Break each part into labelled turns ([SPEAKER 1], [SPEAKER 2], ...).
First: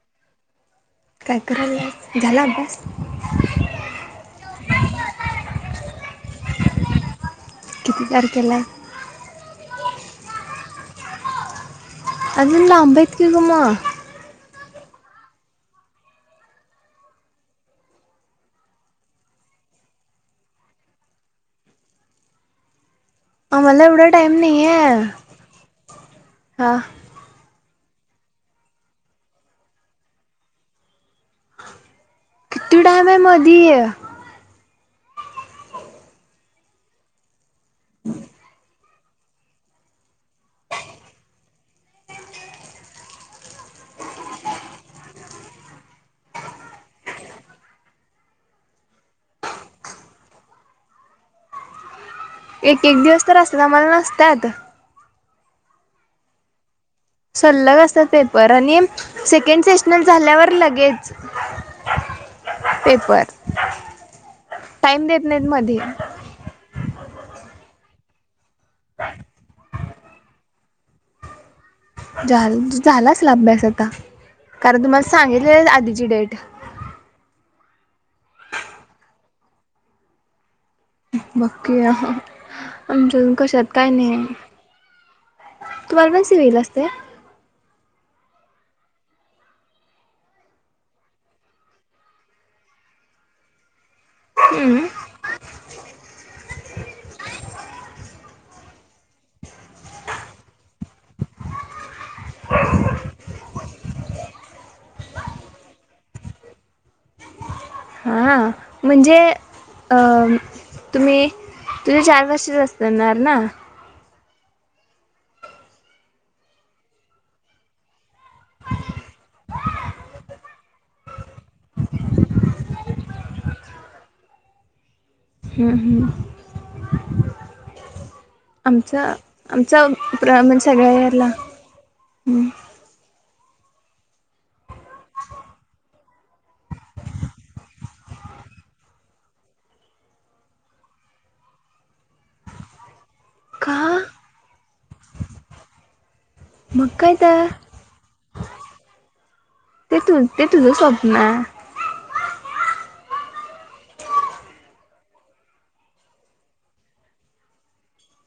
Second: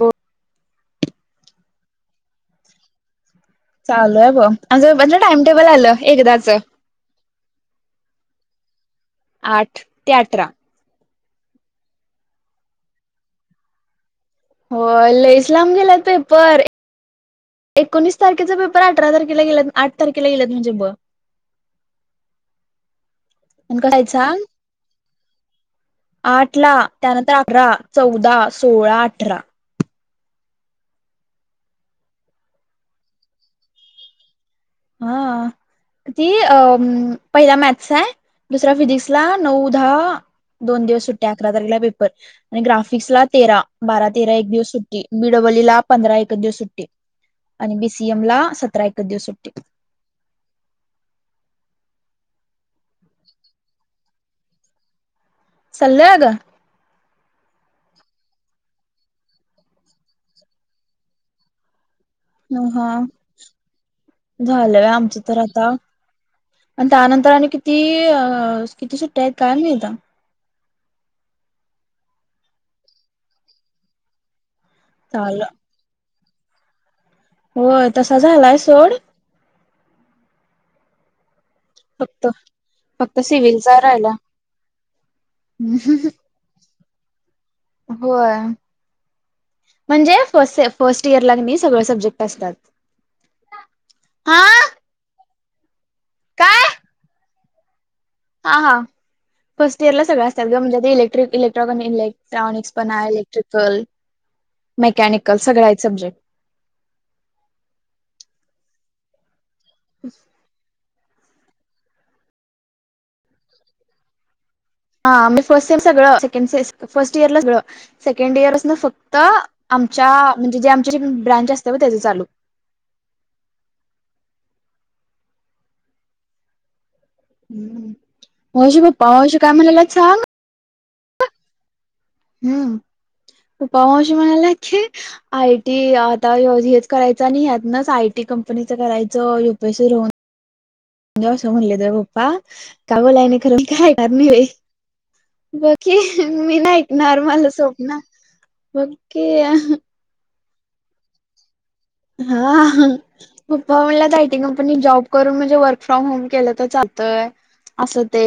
[SPEAKER 1] हो
[SPEAKER 2] कायक ब झाला बस
[SPEAKER 1] चालू आहे ब म्हं म्हणजे टाइम टेबल आलं एकदाच
[SPEAKER 2] किितितार केला
[SPEAKER 1] आठ ते अठरा
[SPEAKER 2] अ ना अंबेत किकमा
[SPEAKER 1] हो ल इस्लाम गेला पेपर एकोणीस तारखेचा पेपर अठरा तारखेला गेला आठ तारखेला गेलात म्हणजे ब
[SPEAKER 2] [unintelligible]
[SPEAKER 1] आणि
[SPEAKER 2] आम्हाला एवढा
[SPEAKER 1] कसाायचा
[SPEAKER 2] टाइम नाही आहे
[SPEAKER 1] आठ ला
[SPEAKER 2] हा
[SPEAKER 1] त्यानंतर अठरा चौदा सोळा अठरा
[SPEAKER 2] किती टाइम आहे मध आहे
[SPEAKER 1] हा ती अ पहिला मॅथ्स आहे दुसरा फिजिक्स ला नऊदा दोन दिवस सुट्ट्या अकरा तारखला पेपर आणि ग्राफिक्सला तेरा बारा तेरा एक दिवस सुट्टी बीडब्लू वलीला पंधरा एक दिवस सुट्टी आणि बीसीएम ला सतरा एक दिवस सुट्टी
[SPEAKER 2] एक एक दिवस तर असत मला नसतात
[SPEAKER 1] सल्ल्या ग
[SPEAKER 2] सल्लग असतात पेपर आणि सेकंड सेशनल झाल्यावर लगेच
[SPEAKER 1] हा
[SPEAKER 2] पेपर
[SPEAKER 1] झालंय
[SPEAKER 2] टाइम देत
[SPEAKER 1] आमचं तर
[SPEAKER 2] नाहीत
[SPEAKER 1] आता
[SPEAKER 2] मध्ये
[SPEAKER 1] आणि त्यानंतर आणिम किती अ किती सुट्ट्या आहेत काय नाहीेत
[SPEAKER 2] झा झालाच ला अभ्यास आता कारण तुम्हाला
[SPEAKER 1] झालं
[SPEAKER 2] सांगितले आधीची डेट ठ
[SPEAKER 1] होय तसा झालाय सोड
[SPEAKER 2] बाक्की
[SPEAKER 1] फक्त फक्त
[SPEAKER 2] आमच्याून कशात
[SPEAKER 1] सिव्हिलचा
[SPEAKER 2] का
[SPEAKER 1] राहिला
[SPEAKER 2] नाही तुम्हा अजसी वईल असते
[SPEAKER 1] होय म्हणजे फ फर्स्ट इयर लागणे सगळे सब्जेक्ट असतात आा
[SPEAKER 2] हम्म
[SPEAKER 1] हा हा फर्स्ट इयरला सगळ्या असतात ग म्हणजे ते इलेक्ट्र इलेक्ट्रॉ इलेक्ट्रॉनिक्स पण आहे इलेक्ट्रिकल मेकॅनिकल सगळंय स म्हमजे
[SPEAKER 2] हा म्हणजे अ तुम्ही तुझे चार वर्षच असताणार ना
[SPEAKER 1] हाजे फर्स्ट सेम सगळं सेक स फर्स्ट इयरला सगळं सेकंड इयर ना फक्त आम म्हणजे जे आम ब्रांच असते त्या चालू
[SPEAKER 2] [inaudible] हम् हम्म
[SPEAKER 1] हम्म मश पप्पाश काय म्हणाला सांग
[SPEAKER 2] सगळ याला
[SPEAKER 1] हम्म पप्पा मावशी म्हणाल्या की आयटी आता हेच करायच आणि ह्यातनच आयटी कंपनीचं करायचं युपीएसीन म्हणजे असं म्हणले तर पप्पा काग लाहेने करुन काय
[SPEAKER 2] का
[SPEAKER 1] करनार आहे बाकी मी नाही
[SPEAKER 2] मग काय तर
[SPEAKER 1] नॉर्मल स्वप्न बगकी
[SPEAKER 2] ते तु ते तुझं स्वप्न
[SPEAKER 1] हा पप्पा म्हणलं आयटी कंपनीत जॉब करून म्हणजे वर्क फ्रॉम होम केलं तर चालत.
[SPEAKER 2] [inaudible]
[SPEAKER 1] असं ते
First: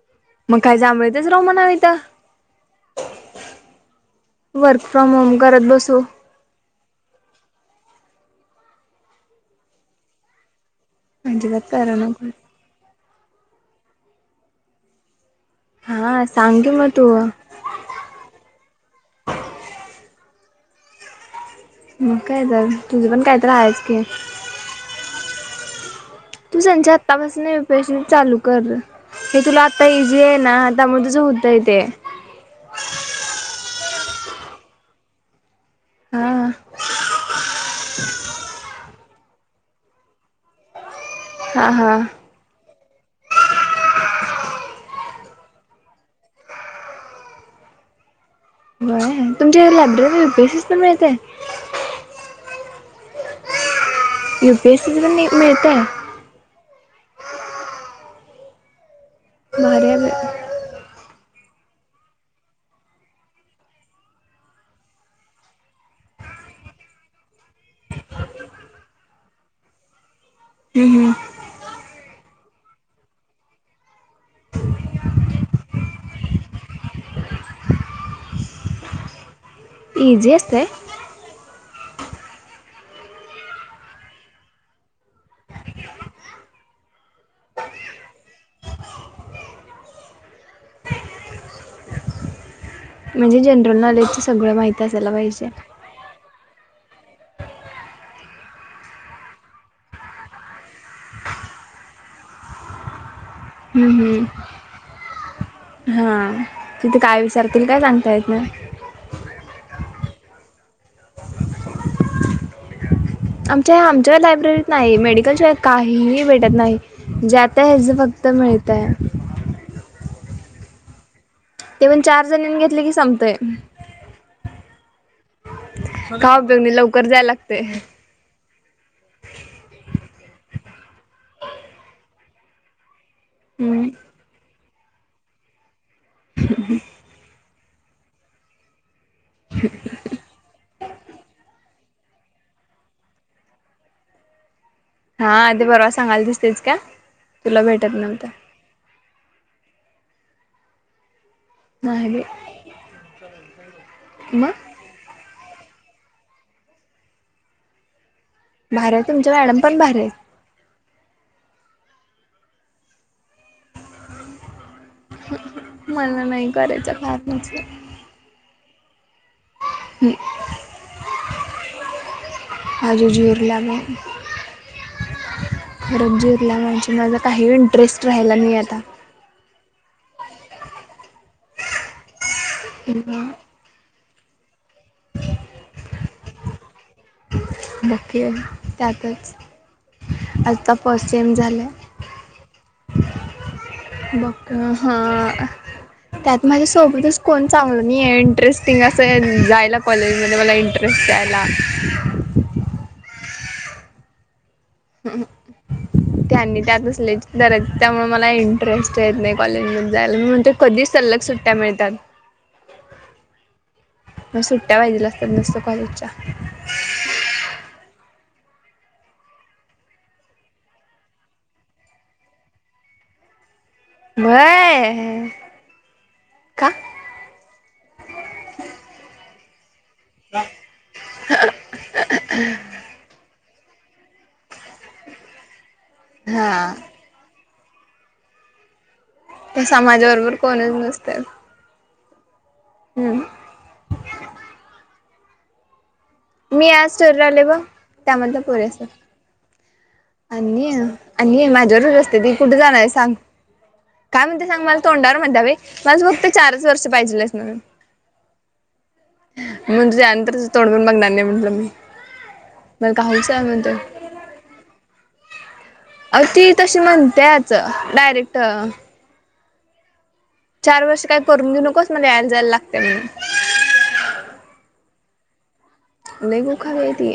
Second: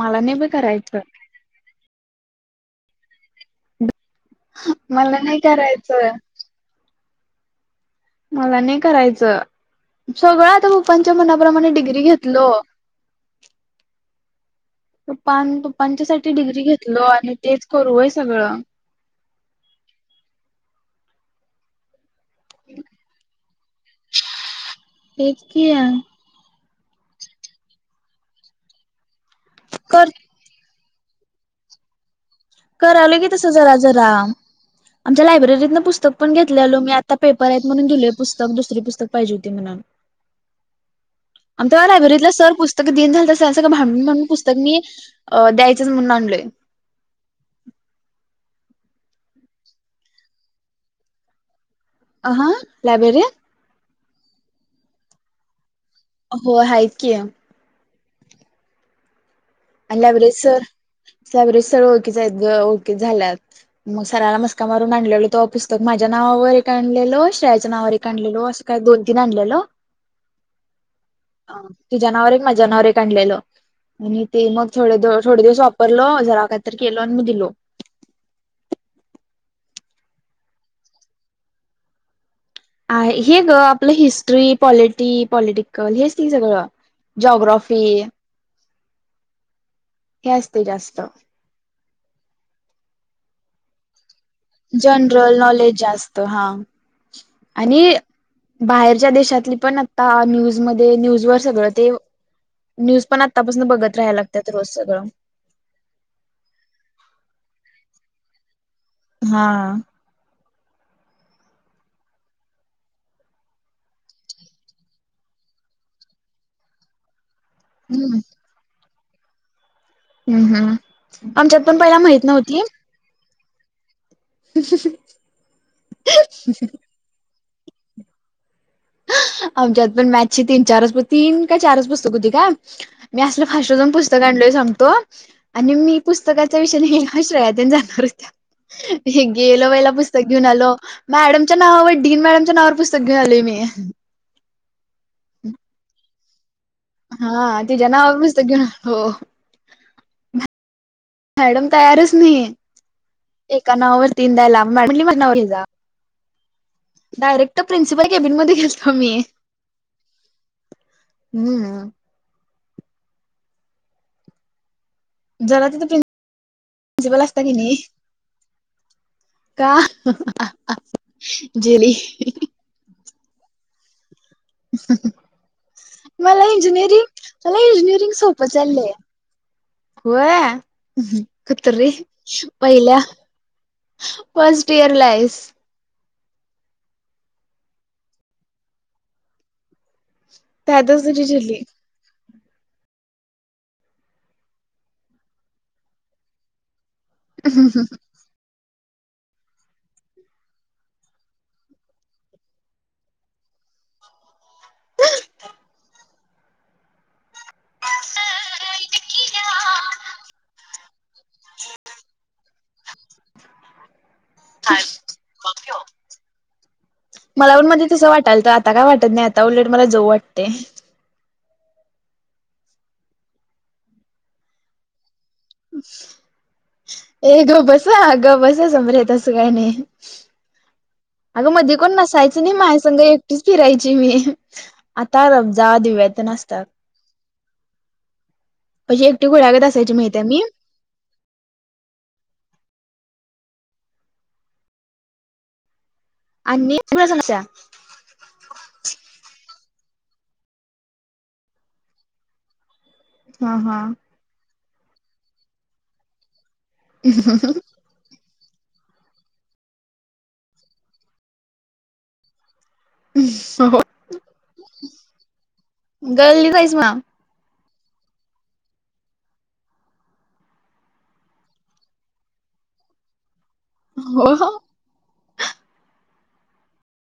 [SPEAKER 1] मला ने ब
[SPEAKER 2] मग काय
[SPEAKER 1] करायच.
[SPEAKER 2] जांभळीतच राहू म्हणावं इथं वर्क फ्रॉम
[SPEAKER 1] मला
[SPEAKER 2] होम
[SPEAKER 1] नाही
[SPEAKER 2] घरात बसू
[SPEAKER 1] करायचं मला नाही करायचं सगळं आता खूप पप्पांच्या मना
[SPEAKER 2] अजिबात
[SPEAKER 1] प्रमाणे
[SPEAKER 2] करा
[SPEAKER 1] डिग्री
[SPEAKER 2] नको
[SPEAKER 1] घेतलो पप्पान प्पांच्या
[SPEAKER 2] हां
[SPEAKER 1] साठी
[SPEAKER 2] सांग
[SPEAKER 1] डिग्री
[SPEAKER 2] की मग
[SPEAKER 1] घेतलो
[SPEAKER 2] तू
[SPEAKER 1] आणि तेच करूय सगळं
[SPEAKER 2] मग काय तर तुझे पण कायतर हायच की.
[SPEAKER 1] [unintelligible]
[SPEAKER 2] तू त्यांच्या आतापासून प्रश्न चालू कर हे तुला आता
[SPEAKER 1] कर
[SPEAKER 2] इझी आहे ना [unintelligible]
[SPEAKER 1] करालोय की तसं जरा जरा आमच्या लायब्ररीतन पुस्तक पण
[SPEAKER 2] हा
[SPEAKER 1] घेतलेलो मी आता पेपर आहेत म्हणून धूले पुस्तक दुसरी पुस्तक पाहिजे होती म्हणून
[SPEAKER 2] हा
[SPEAKER 1] आम त
[SPEAKER 2] हा
[SPEAKER 1] लायबरीतला सर पुस् सगं दिन झालं त सळं भांडून भांडून पुस्तक मी अ द्यायचंच म्हणून आणलोय
[SPEAKER 2] [unintelligible]
[SPEAKER 1] अ हा लायब्रेरी आहे?
[SPEAKER 2] यू पी एस सीण मिळतय.
[SPEAKER 1] हो हाय किय.
[SPEAKER 2] भारी आहे
[SPEAKER 1] आल्या
[SPEAKER 2] बाई
[SPEAKER 1] बरेसर सव्हेज सर ओळखिच आहेत ग ओळखी झाल्यात मग सराला मस्का मारून आणलेलो तवा पुस्तक माझ्या माझ्या नावावर एक आणलेलो श्रेयाच्या नावावर एक आणलेलो असं काही दोन तीन आणलेलो
[SPEAKER 2] हम्म हम्म
[SPEAKER 1] तुझा नावावर माझ्या नावावर एक आणलेल आणि ते मग थोडे थोडे दिवस वापरल जरा काहीतरी केलो आणि मी दिलो.
[SPEAKER 2] इझी असतय?
[SPEAKER 1] आहे हे ग आपलं हिस्ट्री पॉलिटी पॉलिटिकल हेच की सगळं जोग्राॊफी
[SPEAKER 2] [unintelligible]
[SPEAKER 1] हे असतय जास्त
[SPEAKER 2] म्हणजे जनरल नॉलेज
[SPEAKER 1] जनरल नॉलेज जास्त हा आणि बाहेरच्या देशातली पण आता न्यूजमध्ये न्यूज वर सगळं ते न्यूज पण आतापासून बघत
[SPEAKER 2] हम्म
[SPEAKER 1] राहाय
[SPEAKER 2] हम्म
[SPEAKER 1] लागतात रोज सगळं.
[SPEAKER 2] हा तिथे काय विचारतील काय सांगता येत ना.
[SPEAKER 1] हा
[SPEAKER 2] आमच्या ह्या आमच्या लायब्ररीत नाही मेडिकलशिवाय काहीही भेटत नाही ज्यात... ते हेजं
[SPEAKER 1] हम्म
[SPEAKER 2] फक्त मिळतय...
[SPEAKER 1] हम्म हम्म आमच्यात पण
[SPEAKER 2] ते
[SPEAKER 1] पहिला माहित
[SPEAKER 2] चार जणींनी
[SPEAKER 1] नव्हती..
[SPEAKER 2] घेतले की संपतय
[SPEAKER 1] [unintelligible]
[SPEAKER 2] का उपयोग नाही लवकर जायल लागतय.
[SPEAKER 1] अ तीन चारच तीन का चारच पुस्तक होती का मी असलं फास्ट
[SPEAKER 2] हम्म
[SPEAKER 1] जाऊन पुस्तक आणलोय सांगत... तो आणि मी पुस्तकाच्या विषयने आश्रयात जाणार होत्या. हे गेल्या वेळेला पुस्तक घेऊन आलो मॅडमच्या नावावर डीन मॅडमच्या नावावर पुस्तक घेऊन आलोय मी..
[SPEAKER 2] हा ते पर्वा सांगलतीस. तेच का
[SPEAKER 1] हा
[SPEAKER 2] तुला
[SPEAKER 1] तिच्या
[SPEAKER 2] भेटत
[SPEAKER 1] नावावर
[SPEAKER 2] नव्हत.
[SPEAKER 1] पुस्तक घेऊन आलो मॅडम तयारच
[SPEAKER 2] बाई
[SPEAKER 1] नाही एका नावावर तीन
[SPEAKER 2] मग
[SPEAKER 1] द्यायला मॅडम.. डायरेक्ट प्रिन्सीपल... कॅबिन मध्ये गेलतो
[SPEAKER 2] भारी आहे
[SPEAKER 1] मी
[SPEAKER 2] तुमच्या मॅडम पण भारी आहेत.
[SPEAKER 1] हम्म. जरा तिथं प्रिन्सि
[SPEAKER 2] मला नाही करायच
[SPEAKER 1] प्रिन्सिपल असता
[SPEAKER 2] कारणच...
[SPEAKER 1] की नाही का जेली..
[SPEAKER 2] इलाम..
[SPEAKER 1] ह
[SPEAKER 2] जीर
[SPEAKER 1] मला
[SPEAKER 2] लागायची
[SPEAKER 1] इंजिनिअरिंग
[SPEAKER 2] माझा काही
[SPEAKER 1] मला
[SPEAKER 2] इंटरेस्ट
[SPEAKER 1] इंजिनिअरिंग
[SPEAKER 2] राहिला
[SPEAKER 1] सोपं
[SPEAKER 2] नाही आता.
[SPEAKER 1] चाललंय. होय कुत्रे...
[SPEAKER 2] ह..
[SPEAKER 1] फर्स्ट इयर लाईस..
[SPEAKER 2] बग की अगं त्यातच आत्ता
[SPEAKER 1] त्यातच
[SPEAKER 2] फर्स्ट
[SPEAKER 1] तुझी
[SPEAKER 2] सेम
[SPEAKER 1] झिल्ली
[SPEAKER 2] झाले.. ब हा त्यात माझ्या.. सोबतच कोण चांगलं नाही आहे इंटरेस्ट... थिंग असं जायला कॉलेजमध्ये मला इंटरेस्ट द्यायला.. त्यांनी त्यात असल्याची गरज त्यामुळे मला इंटरेस्ट... य नाही कॉलेज मधे जायला मग मी म्हणतोय कधीच.. सलग सुट्ट्या मिळतात. मग सुट्टया पाहिजेला असतात नुसत कॉलेजच्या...
[SPEAKER 1] मला पण मध्ये तसं वाटायलत आता काय वाटत नाही आता उलट मला जाऊ वाटतय..
[SPEAKER 2] व्हय...
[SPEAKER 1] अ...
[SPEAKER 2] का
[SPEAKER 1] ए ग बस अ गं बस समरे तसं काय नाही. अगं मध्ये कोण नसायचं नाही माझ्या संघ एकटीच फिरायची मी आता... जा दिव्या तेन असतात..
[SPEAKER 2] हा
[SPEAKER 1] अशी एकटी
[SPEAKER 2] त्या
[SPEAKER 1] खुळ्यागत असायची माहितेय
[SPEAKER 2] समाजाबरोबर
[SPEAKER 1] मी..
[SPEAKER 2] कोणच नसतं हम्म... मी
[SPEAKER 1] आणि
[SPEAKER 2] आज स्टोरी लावल्या बग त्यामधल्या पोरी असतात. आणि आणि माझ्यावरच र असते ती कुठे जाणार.. सांग
[SPEAKER 1] हा हा
[SPEAKER 2] काय म्हणत्या सांग मला तोंडावर म्हणत्या बाई माझ्यासोबत.. चारच वर्ष पाहिजे मग तुझ्यानंतर तोडून बघणार.. म्ह म्हणलं मी... मला का हौस आहे म्हणतो अ
[SPEAKER 1] गल्ली
[SPEAKER 2] ती
[SPEAKER 1] जाईस
[SPEAKER 2] तशी
[SPEAKER 1] म
[SPEAKER 2] म्हणतात. डायरेक्ट चार वर्ष काय करून देऊ नकोस मला यायला जायला लागते म...
[SPEAKER 1] हो...
[SPEAKER 2] लय गू खावी आहे ती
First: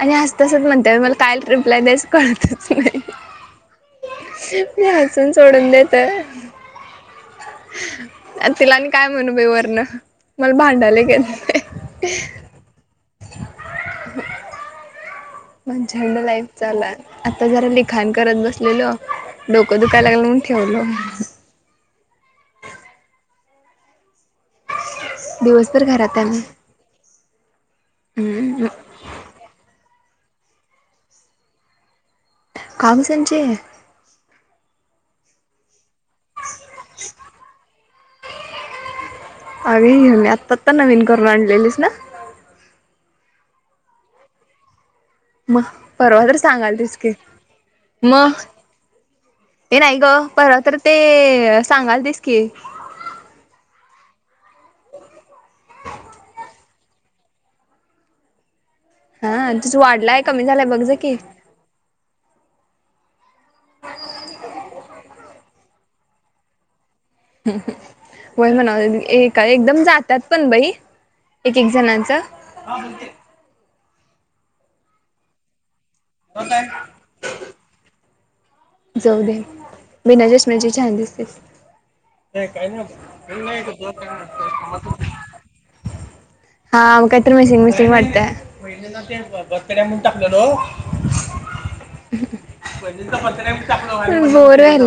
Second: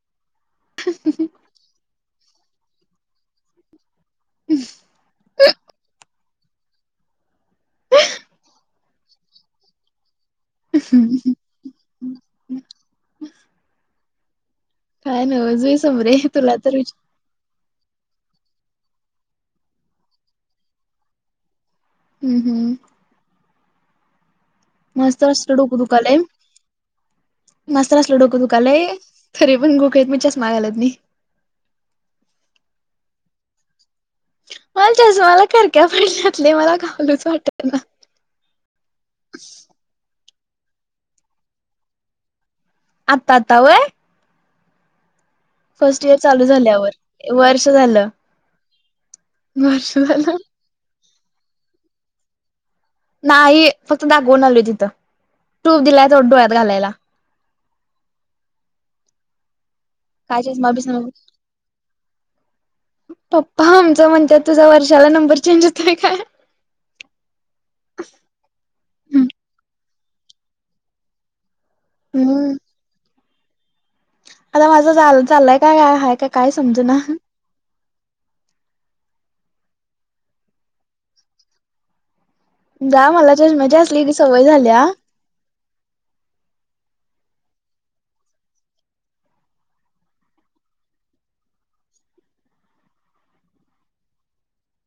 [SPEAKER 2] आणि हसत हसत म्हणत्या बाई मला काय रिप्लाय द्या... कळतच नाही मी हसून सोडून देतोय.. तिला आणि काय म्हणू बाई वर्ण... मला भांडायला एक येतं नाही
[SPEAKER 1] हम
[SPEAKER 2] ह माझी
[SPEAKER 1] समरे
[SPEAKER 2] झंड लाईफ
[SPEAKER 1] तुला तर
[SPEAKER 2] चालू
[SPEAKER 1] विच
[SPEAKER 2] हाय आता जरा खाण करत बसलेलो डोकं दुखायला लागलं म्हणून ठेवलो
[SPEAKER 1] हम्म हम्म माझ तर असल डोकं
[SPEAKER 2] दिवसभर
[SPEAKER 1] दुखायलय
[SPEAKER 2] घरात आहे मी.
[SPEAKER 1] माझं तर असल डोकं
[SPEAKER 2] हम्म
[SPEAKER 1] दुखायला य तरी पण ग मी पण चष्मा घालत नाही.
[SPEAKER 2] कावून संचे?
[SPEAKER 1] हलच्याज मला करक्या पडल्यातले मला खाऊलूच वाटत ना.
[SPEAKER 2] अरे हे मी आत्ता आत्ता नवीन करून आणलेलीस ना.
[SPEAKER 1] आता आता व.
[SPEAKER 2] मग
[SPEAKER 1] फर्स्ट इयर
[SPEAKER 2] परवा तर
[SPEAKER 1] चालू झाल्यावर
[SPEAKER 2] सांगालतीस की
[SPEAKER 1] वर्ष झालं.
[SPEAKER 2] मग हे
[SPEAKER 1] वर्ष
[SPEAKER 2] नाही ग!
[SPEAKER 1] झालं
[SPEAKER 2] पर तर ते सांगाल दिस की,
[SPEAKER 1] नाही फक्त दागवून आलो तिथं. टॉप दिलाय तिथे डोळ्यात घालायला.
[SPEAKER 2] हा, तुझ वाढलाय
[SPEAKER 1] काय
[SPEAKER 2] कमी झालाय
[SPEAKER 1] चष्मा
[SPEAKER 2] बघ ज
[SPEAKER 1] बिस्मा
[SPEAKER 2] की?
[SPEAKER 1] पप्पा आमच म्हणतात तुझा वर्षाला नंबर चेंज होतय काय?
[SPEAKER 2] वय म्हणा एक का एकदम जातात पण बाई! एक एक जणांचं.
[SPEAKER 1] हम्म आता माझं चाललाय काय हय का काय समज ना.
[SPEAKER 2] जाऊ दे बिना चष्म्याची छान दिसतेस. ते काही
[SPEAKER 1] जा मला चष्म्याची
[SPEAKER 2] नाही.
[SPEAKER 1] असली की सवय झाल्या
[SPEAKER 2] हा म का. मिसिंग मिसिंग वाटते ब टाकलं हो. म्ह पत बोर होहल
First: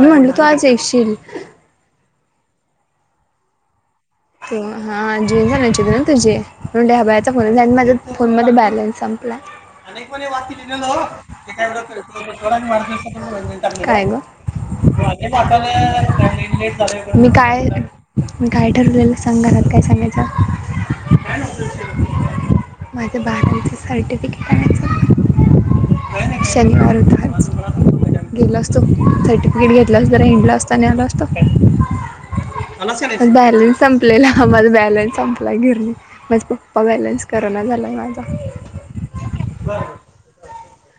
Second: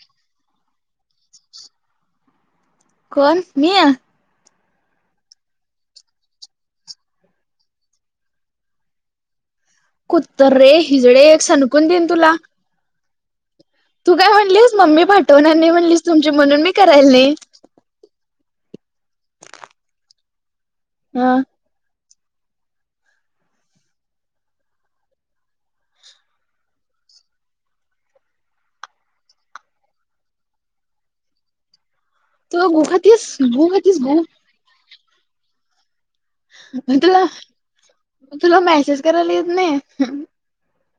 [SPEAKER 2] मी म्हणल तू आज येशील.
[SPEAKER 1] कोण मीया?
[SPEAKER 2] हा जीन झाित ना तुझे म्हणून दहा बायाचा फोन झा माझ्या फोन मध्ये बॅलन्स संपला. हे वाक्य
[SPEAKER 1] कुत्रे
[SPEAKER 2] लिहिलेलं
[SPEAKER 1] हिजडे एक सणकून देईन तुला
[SPEAKER 2] काय
[SPEAKER 1] तू
[SPEAKER 2] ग?
[SPEAKER 1] म्हणलीस मम्मी पाठवणार नाही म्हणलीस तुमची म्हणून मी करायला
[SPEAKER 2] मी
[SPEAKER 1] नाही
[SPEAKER 2] काय मी काय ठरवलेलं सांग. घरात काय सांगयच.
[SPEAKER 1] हम्
[SPEAKER 2] माझं बारचं सर्टिफिकेट आणायचं. शनिवार दर. गेला असतो सर्टिफिकेट घेतला अस तर हिंडलो असत आणि आला असतो.
[SPEAKER 1] त गु खातीस.
[SPEAKER 2] आज बॅलन्स
[SPEAKER 1] खातीस
[SPEAKER 2] संपलेला आम्हाला बॅलन्स संपला गेली.
[SPEAKER 1] म तुला, म
[SPEAKER 2] माझा
[SPEAKER 1] तुला मेसेज करायला येत नाही [unintelligible] [inaudible]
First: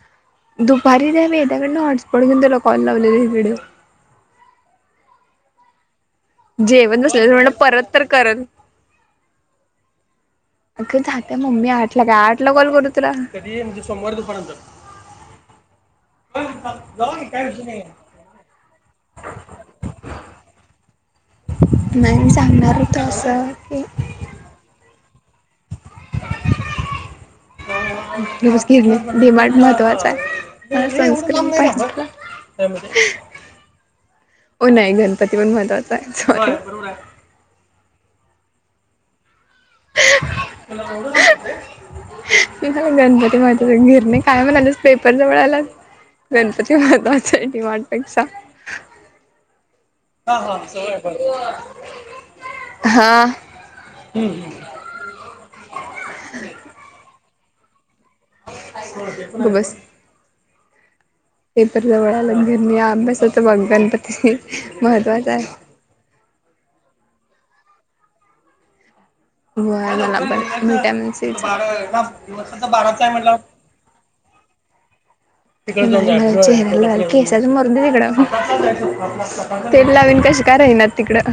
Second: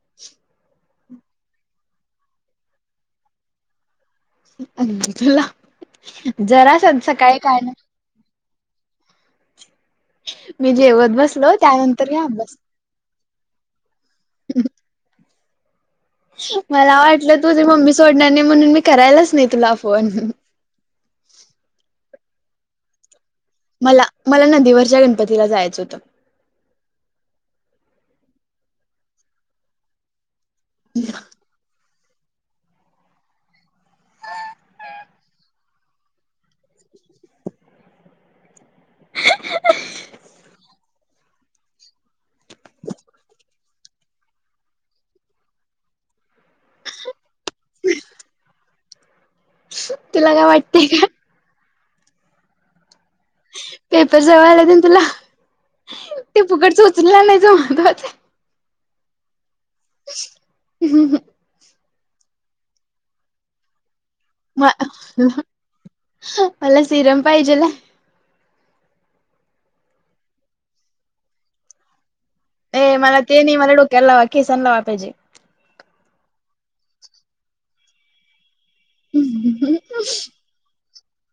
[SPEAKER 2] दुपारी द्यावे यांच्याकडून हॉटस्पॉट घेऊन त्याला कॉल लावलेली व्हिडिओ.
[SPEAKER 1] तुला, जरास
[SPEAKER 2] जेवण बसलेलं
[SPEAKER 1] सकाळी
[SPEAKER 2] म्हणलं
[SPEAKER 1] काय ना.
[SPEAKER 2] परत तर करल
[SPEAKER 1] मी
[SPEAKER 2] अगं
[SPEAKER 1] जेवत
[SPEAKER 2] झा
[SPEAKER 1] बसलो
[SPEAKER 2] मम्मी आठला
[SPEAKER 1] त्यानंतर घे
[SPEAKER 2] काय आठ ला
[SPEAKER 1] अभ्यास
[SPEAKER 2] कॉल करू तुला सोमवार दुपार नंतर ह
[SPEAKER 1] मला वाटलं तुझी
[SPEAKER 2] विषय नाही.
[SPEAKER 1] मम्मी सोडणार नाही म्हणून मी करायलाच नाही तुला फोन.
[SPEAKER 2] नाही सांगणार होत असं.
[SPEAKER 1] मला मला नदीवरच्या गणपतीला जायचं होतं.
[SPEAKER 2] रोज गिरणीत डिमांड महत्त्वाचं आहे. संस्कृती पाहिजे. काय म्हाणते? हो! नाही गणपती पण महत्वाचा आहे. सॉरी. [unintelligible] [inaudible] म गणपती महत्व निरणे काय? म्हणालेस पेपर जवळ आला. गणपती महत्त्वच आहे डीमार्ट पेक्षा.
[SPEAKER 1] तुला
[SPEAKER 2] हा
[SPEAKER 1] काय
[SPEAKER 2] हा स
[SPEAKER 1] वाटतय का पेपर
[SPEAKER 2] हम्म हम्म
[SPEAKER 1] जवळयला तुला ते फुकटच उचलला नाहीच महत्त्वाचं आहे.
[SPEAKER 2] हो! बस.
[SPEAKER 1] ह् ह्
[SPEAKER 2] पेपर जवळ आल्या घर ही अभ्यासच बघ.
[SPEAKER 1] म
[SPEAKER 2] महत्त्वाचा आहे.
[SPEAKER 1] मला सिरम पाहिजेला
[SPEAKER 2] ग याला पण विटॅमिन सी चा
[SPEAKER 1] ए मला तेनी मला डोक्या लावा केिसनलावा पाहिजे
[SPEAKER 2] केसाला मरु दे तिकड ते ला विन कश कराहिना तिकडं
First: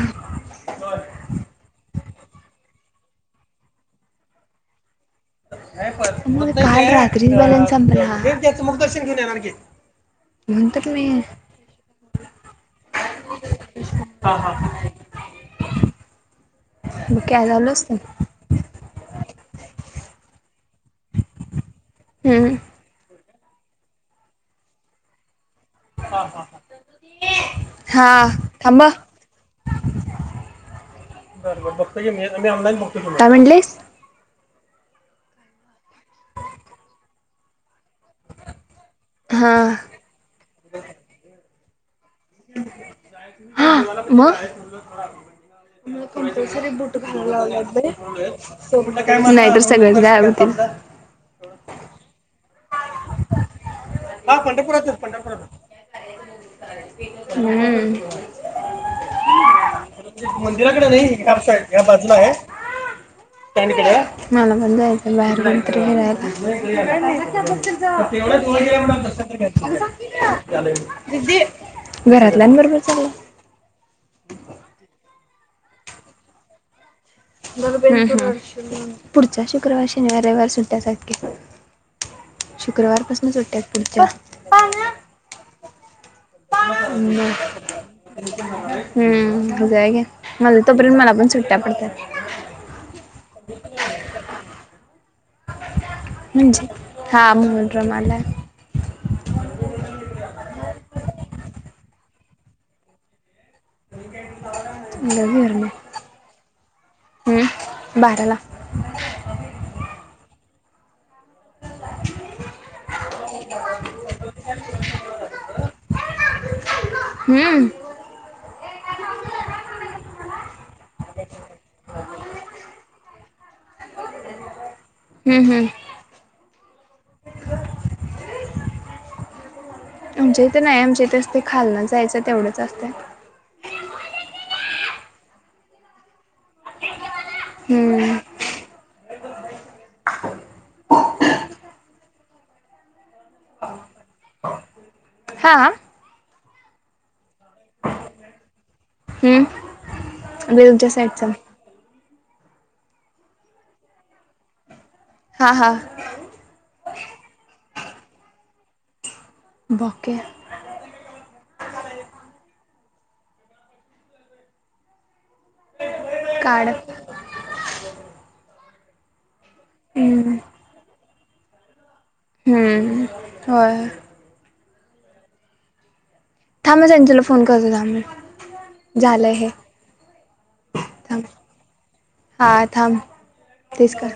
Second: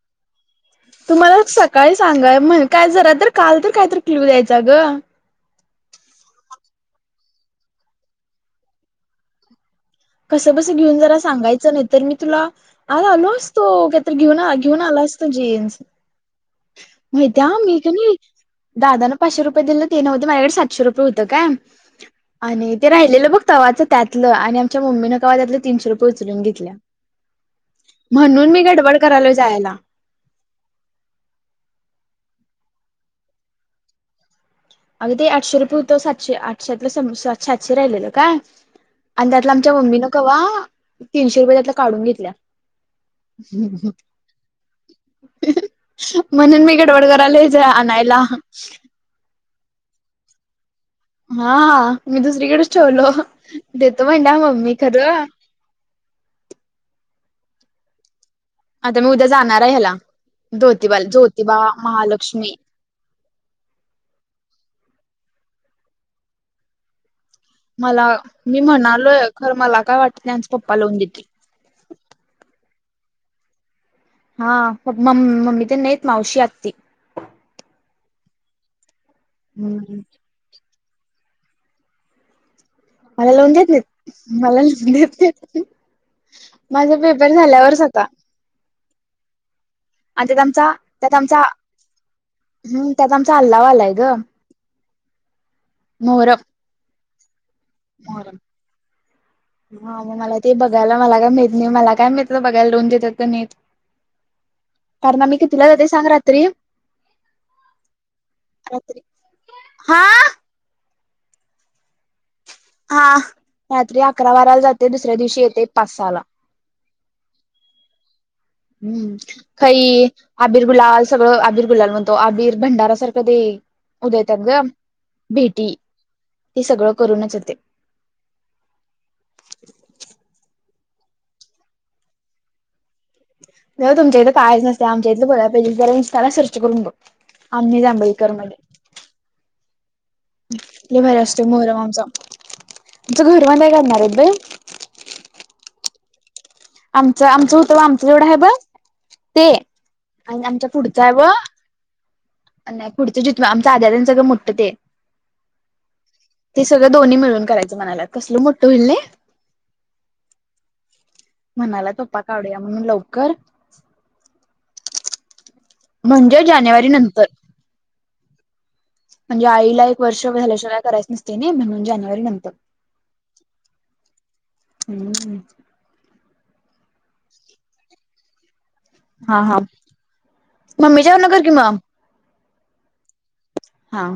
[SPEAKER 1] तुम्हाला सकाळी सांगा म्हण काय जरा तर काल तर कायत क्लू द्यायचा ग
[SPEAKER 2] काल रात्री मला संपला मग दर्शन घेऊन येणार की
[SPEAKER 1] कसं
[SPEAKER 2] म्हणून
[SPEAKER 1] कस
[SPEAKER 2] तर
[SPEAKER 1] घेऊन
[SPEAKER 2] मी
[SPEAKER 1] जरा सांगायचं नाही तर मी तुला आज आलो असतो काहीत
[SPEAKER 2] हा
[SPEAKER 1] घेऊन
[SPEAKER 2] हा
[SPEAKER 1] घेऊन आला मस्त जिन्स
[SPEAKER 2] मग
[SPEAKER 1] विद्या
[SPEAKER 2] काय झालं
[SPEAKER 1] मी
[SPEAKER 2] असत
[SPEAKER 1] दादा ला पाचशे रुपये दि ते नव्हते माझ्याकडे सातशे रुपये होत का
[SPEAKER 2] हम्म
[SPEAKER 1] आणि ते राहिलेलं बघ तव्हाचं त्यातलं आणि आमच्या मम्मीननें्हा त्यातलं तीनशे रुपये
[SPEAKER 2] हा
[SPEAKER 1] उचलून
[SPEAKER 2] हा
[SPEAKER 1] घेतल्या
[SPEAKER 2] हा
[SPEAKER 1] म्हणून मी गडबड करायलो जायला
[SPEAKER 2] ब बर बघत मीही ऑला बघतोय म्हटलेस काय म्हणलीस
[SPEAKER 1] ते आठशे रुपये होतो सातशे आठशातलंात सातशे राहिलेल काय आणि त्यातलं आमच्या
[SPEAKER 2] हा
[SPEAKER 1] मम्मीनं कवा तीनशे रुपये त्यातलं काढून घेत
[SPEAKER 2] हा म मला
[SPEAKER 1] म्हणून
[SPEAKER 2] कंपलसरी
[SPEAKER 1] मी
[SPEAKER 2] बुट
[SPEAKER 1] गडबड
[SPEAKER 2] घायला
[SPEAKER 1] करायलोय जरा आणायला.
[SPEAKER 2] लावलाय सगळे च गायब होतील
[SPEAKER 1] हा ह मी दुसरीकडेच ठेवलो देतो
[SPEAKER 2] ह हा
[SPEAKER 1] म्हणल्या मम्मी
[SPEAKER 2] पंढरपूरातच
[SPEAKER 1] खरं
[SPEAKER 2] पंढरपूरतच हम्
[SPEAKER 1] आता मी उद्या जाणार आहे ह्याला
[SPEAKER 2] मंदिराकडे नाही
[SPEAKER 1] ज्योतिबाला
[SPEAKER 2] ह
[SPEAKER 1] ज्योतिबा
[SPEAKER 2] साईड ह्या बाजूला आहे
[SPEAKER 1] महालक्ष्मी
[SPEAKER 2] मला पण जायचं बाहेर कुठेतरी फिरायला
[SPEAKER 1] मला मी
[SPEAKER 2] व
[SPEAKER 1] म्हणालोय खरं मला काय वाटत नाही आमचं पप्पा लावून देतील.
[SPEAKER 2] घरातल्या बरोबर चालू
[SPEAKER 1] हा म मम्मी तर नाहीेत मावशी आत्ती
[SPEAKER 2] पुढच्या शुक्रवार
[SPEAKER 1] मला
[SPEAKER 2] शनिवार रविवा सुट्ट्याच आहेत कि
[SPEAKER 1] मला लावून देत
[SPEAKER 2] आहेत पुढच्या.
[SPEAKER 1] नाही मला लवून देत नाही
[SPEAKER 2] हम्
[SPEAKER 1] आता
[SPEAKER 2] हम्म
[SPEAKER 1] आणि त्यात
[SPEAKER 2] मला
[SPEAKER 1] आमचा
[SPEAKER 2] तोपर्न मला
[SPEAKER 1] त्यात
[SPEAKER 2] पण
[SPEAKER 1] आमचा
[SPEAKER 2] सुट्ट्या पडतात
[SPEAKER 1] हम्म त्यात आमचा अल्लाव आलाय ग मोहरम
[SPEAKER 2] म्हजे हा म्ह रमाला
[SPEAKER 1] मोहरम हा मग मला ते बघायला मला काय माहीत नाही मला काय ममि बघायला लावून देतात का नाही सर्वात कारन आम्ही कितीला जातंय
[SPEAKER 2] हम्म
[SPEAKER 1] सांग रात्री [inaudible]
[SPEAKER 2] बाराला
[SPEAKER 1] हा
[SPEAKER 2] चछ
[SPEAKER 1] हा रात्री अकरा बाराला जाते दुसऱ्या दिवशी येते पाच सला
[SPEAKER 2] हम्म
[SPEAKER 1] हम्म खही आबीर गुलाल सगळं आबिर गुलाल म्हणतो आबिर भंडारा सारख प्रदे उदय त्यां ग
[SPEAKER 2] हम्म हम्म
[SPEAKER 1] भेटी हेी सगळं करूनच येते
[SPEAKER 2] म्हजे तेच ते खालणं जायचं तेवढंच असते.
[SPEAKER 1] जावा तुमच्या इथं कायच नसते. आमच्या इथलं बऱ्या पैकी गरम त्याला सर्च करून बघ, आम्ही
[SPEAKER 2] हम्म
[SPEAKER 1] जांभळीकर म्हणून. लई भारी असतो मोहरम आमचा. आमच घर बांधायला काढणारेत बाई.
[SPEAKER 2] हा?
[SPEAKER 1] आम मच आमचं होतं व आमचं जेवढं आहे बय
[SPEAKER 2] हम्म
[SPEAKER 1] ते, आणि आमच्या
[SPEAKER 2] तुमच्या
[SPEAKER 1] पुढचं आहे
[SPEAKER 2] साईडचा
[SPEAKER 1] व नाही पुढचं जितन आमच आर्ध आहे, सगळं मोठं ते.
[SPEAKER 2] हा हा
[SPEAKER 1] ते सगळं दोन्ही मिळून करायचं मनालात. कसल मोठं होईल नाही?
[SPEAKER 2] बॉके
[SPEAKER 1] म्हणाला तोपा काढुया. म्हणून लवकर म्हणजे
[SPEAKER 2] काढ
[SPEAKER 1] जानेवारी नंतर. म्हणजे आईला एक वर्ष
[SPEAKER 2] हम्म
[SPEAKER 1] झाल्याशिवाय करायच नसते नाही. म्हणून जान
[SPEAKER 2] हं, होय.
[SPEAKER 1] हं हं.
[SPEAKER 2] थांब सांच्याला फोन करते थांब मी. झालंय
[SPEAKER 1] हा
[SPEAKER 2] हे
[SPEAKER 1] हा. मम्मीच्या
[SPEAKER 2] थांब
[SPEAKER 1] यांच्यावरणं कर की मग.
[SPEAKER 2] हा थांब. तेच
[SPEAKER 1] हा.
[SPEAKER 2] कर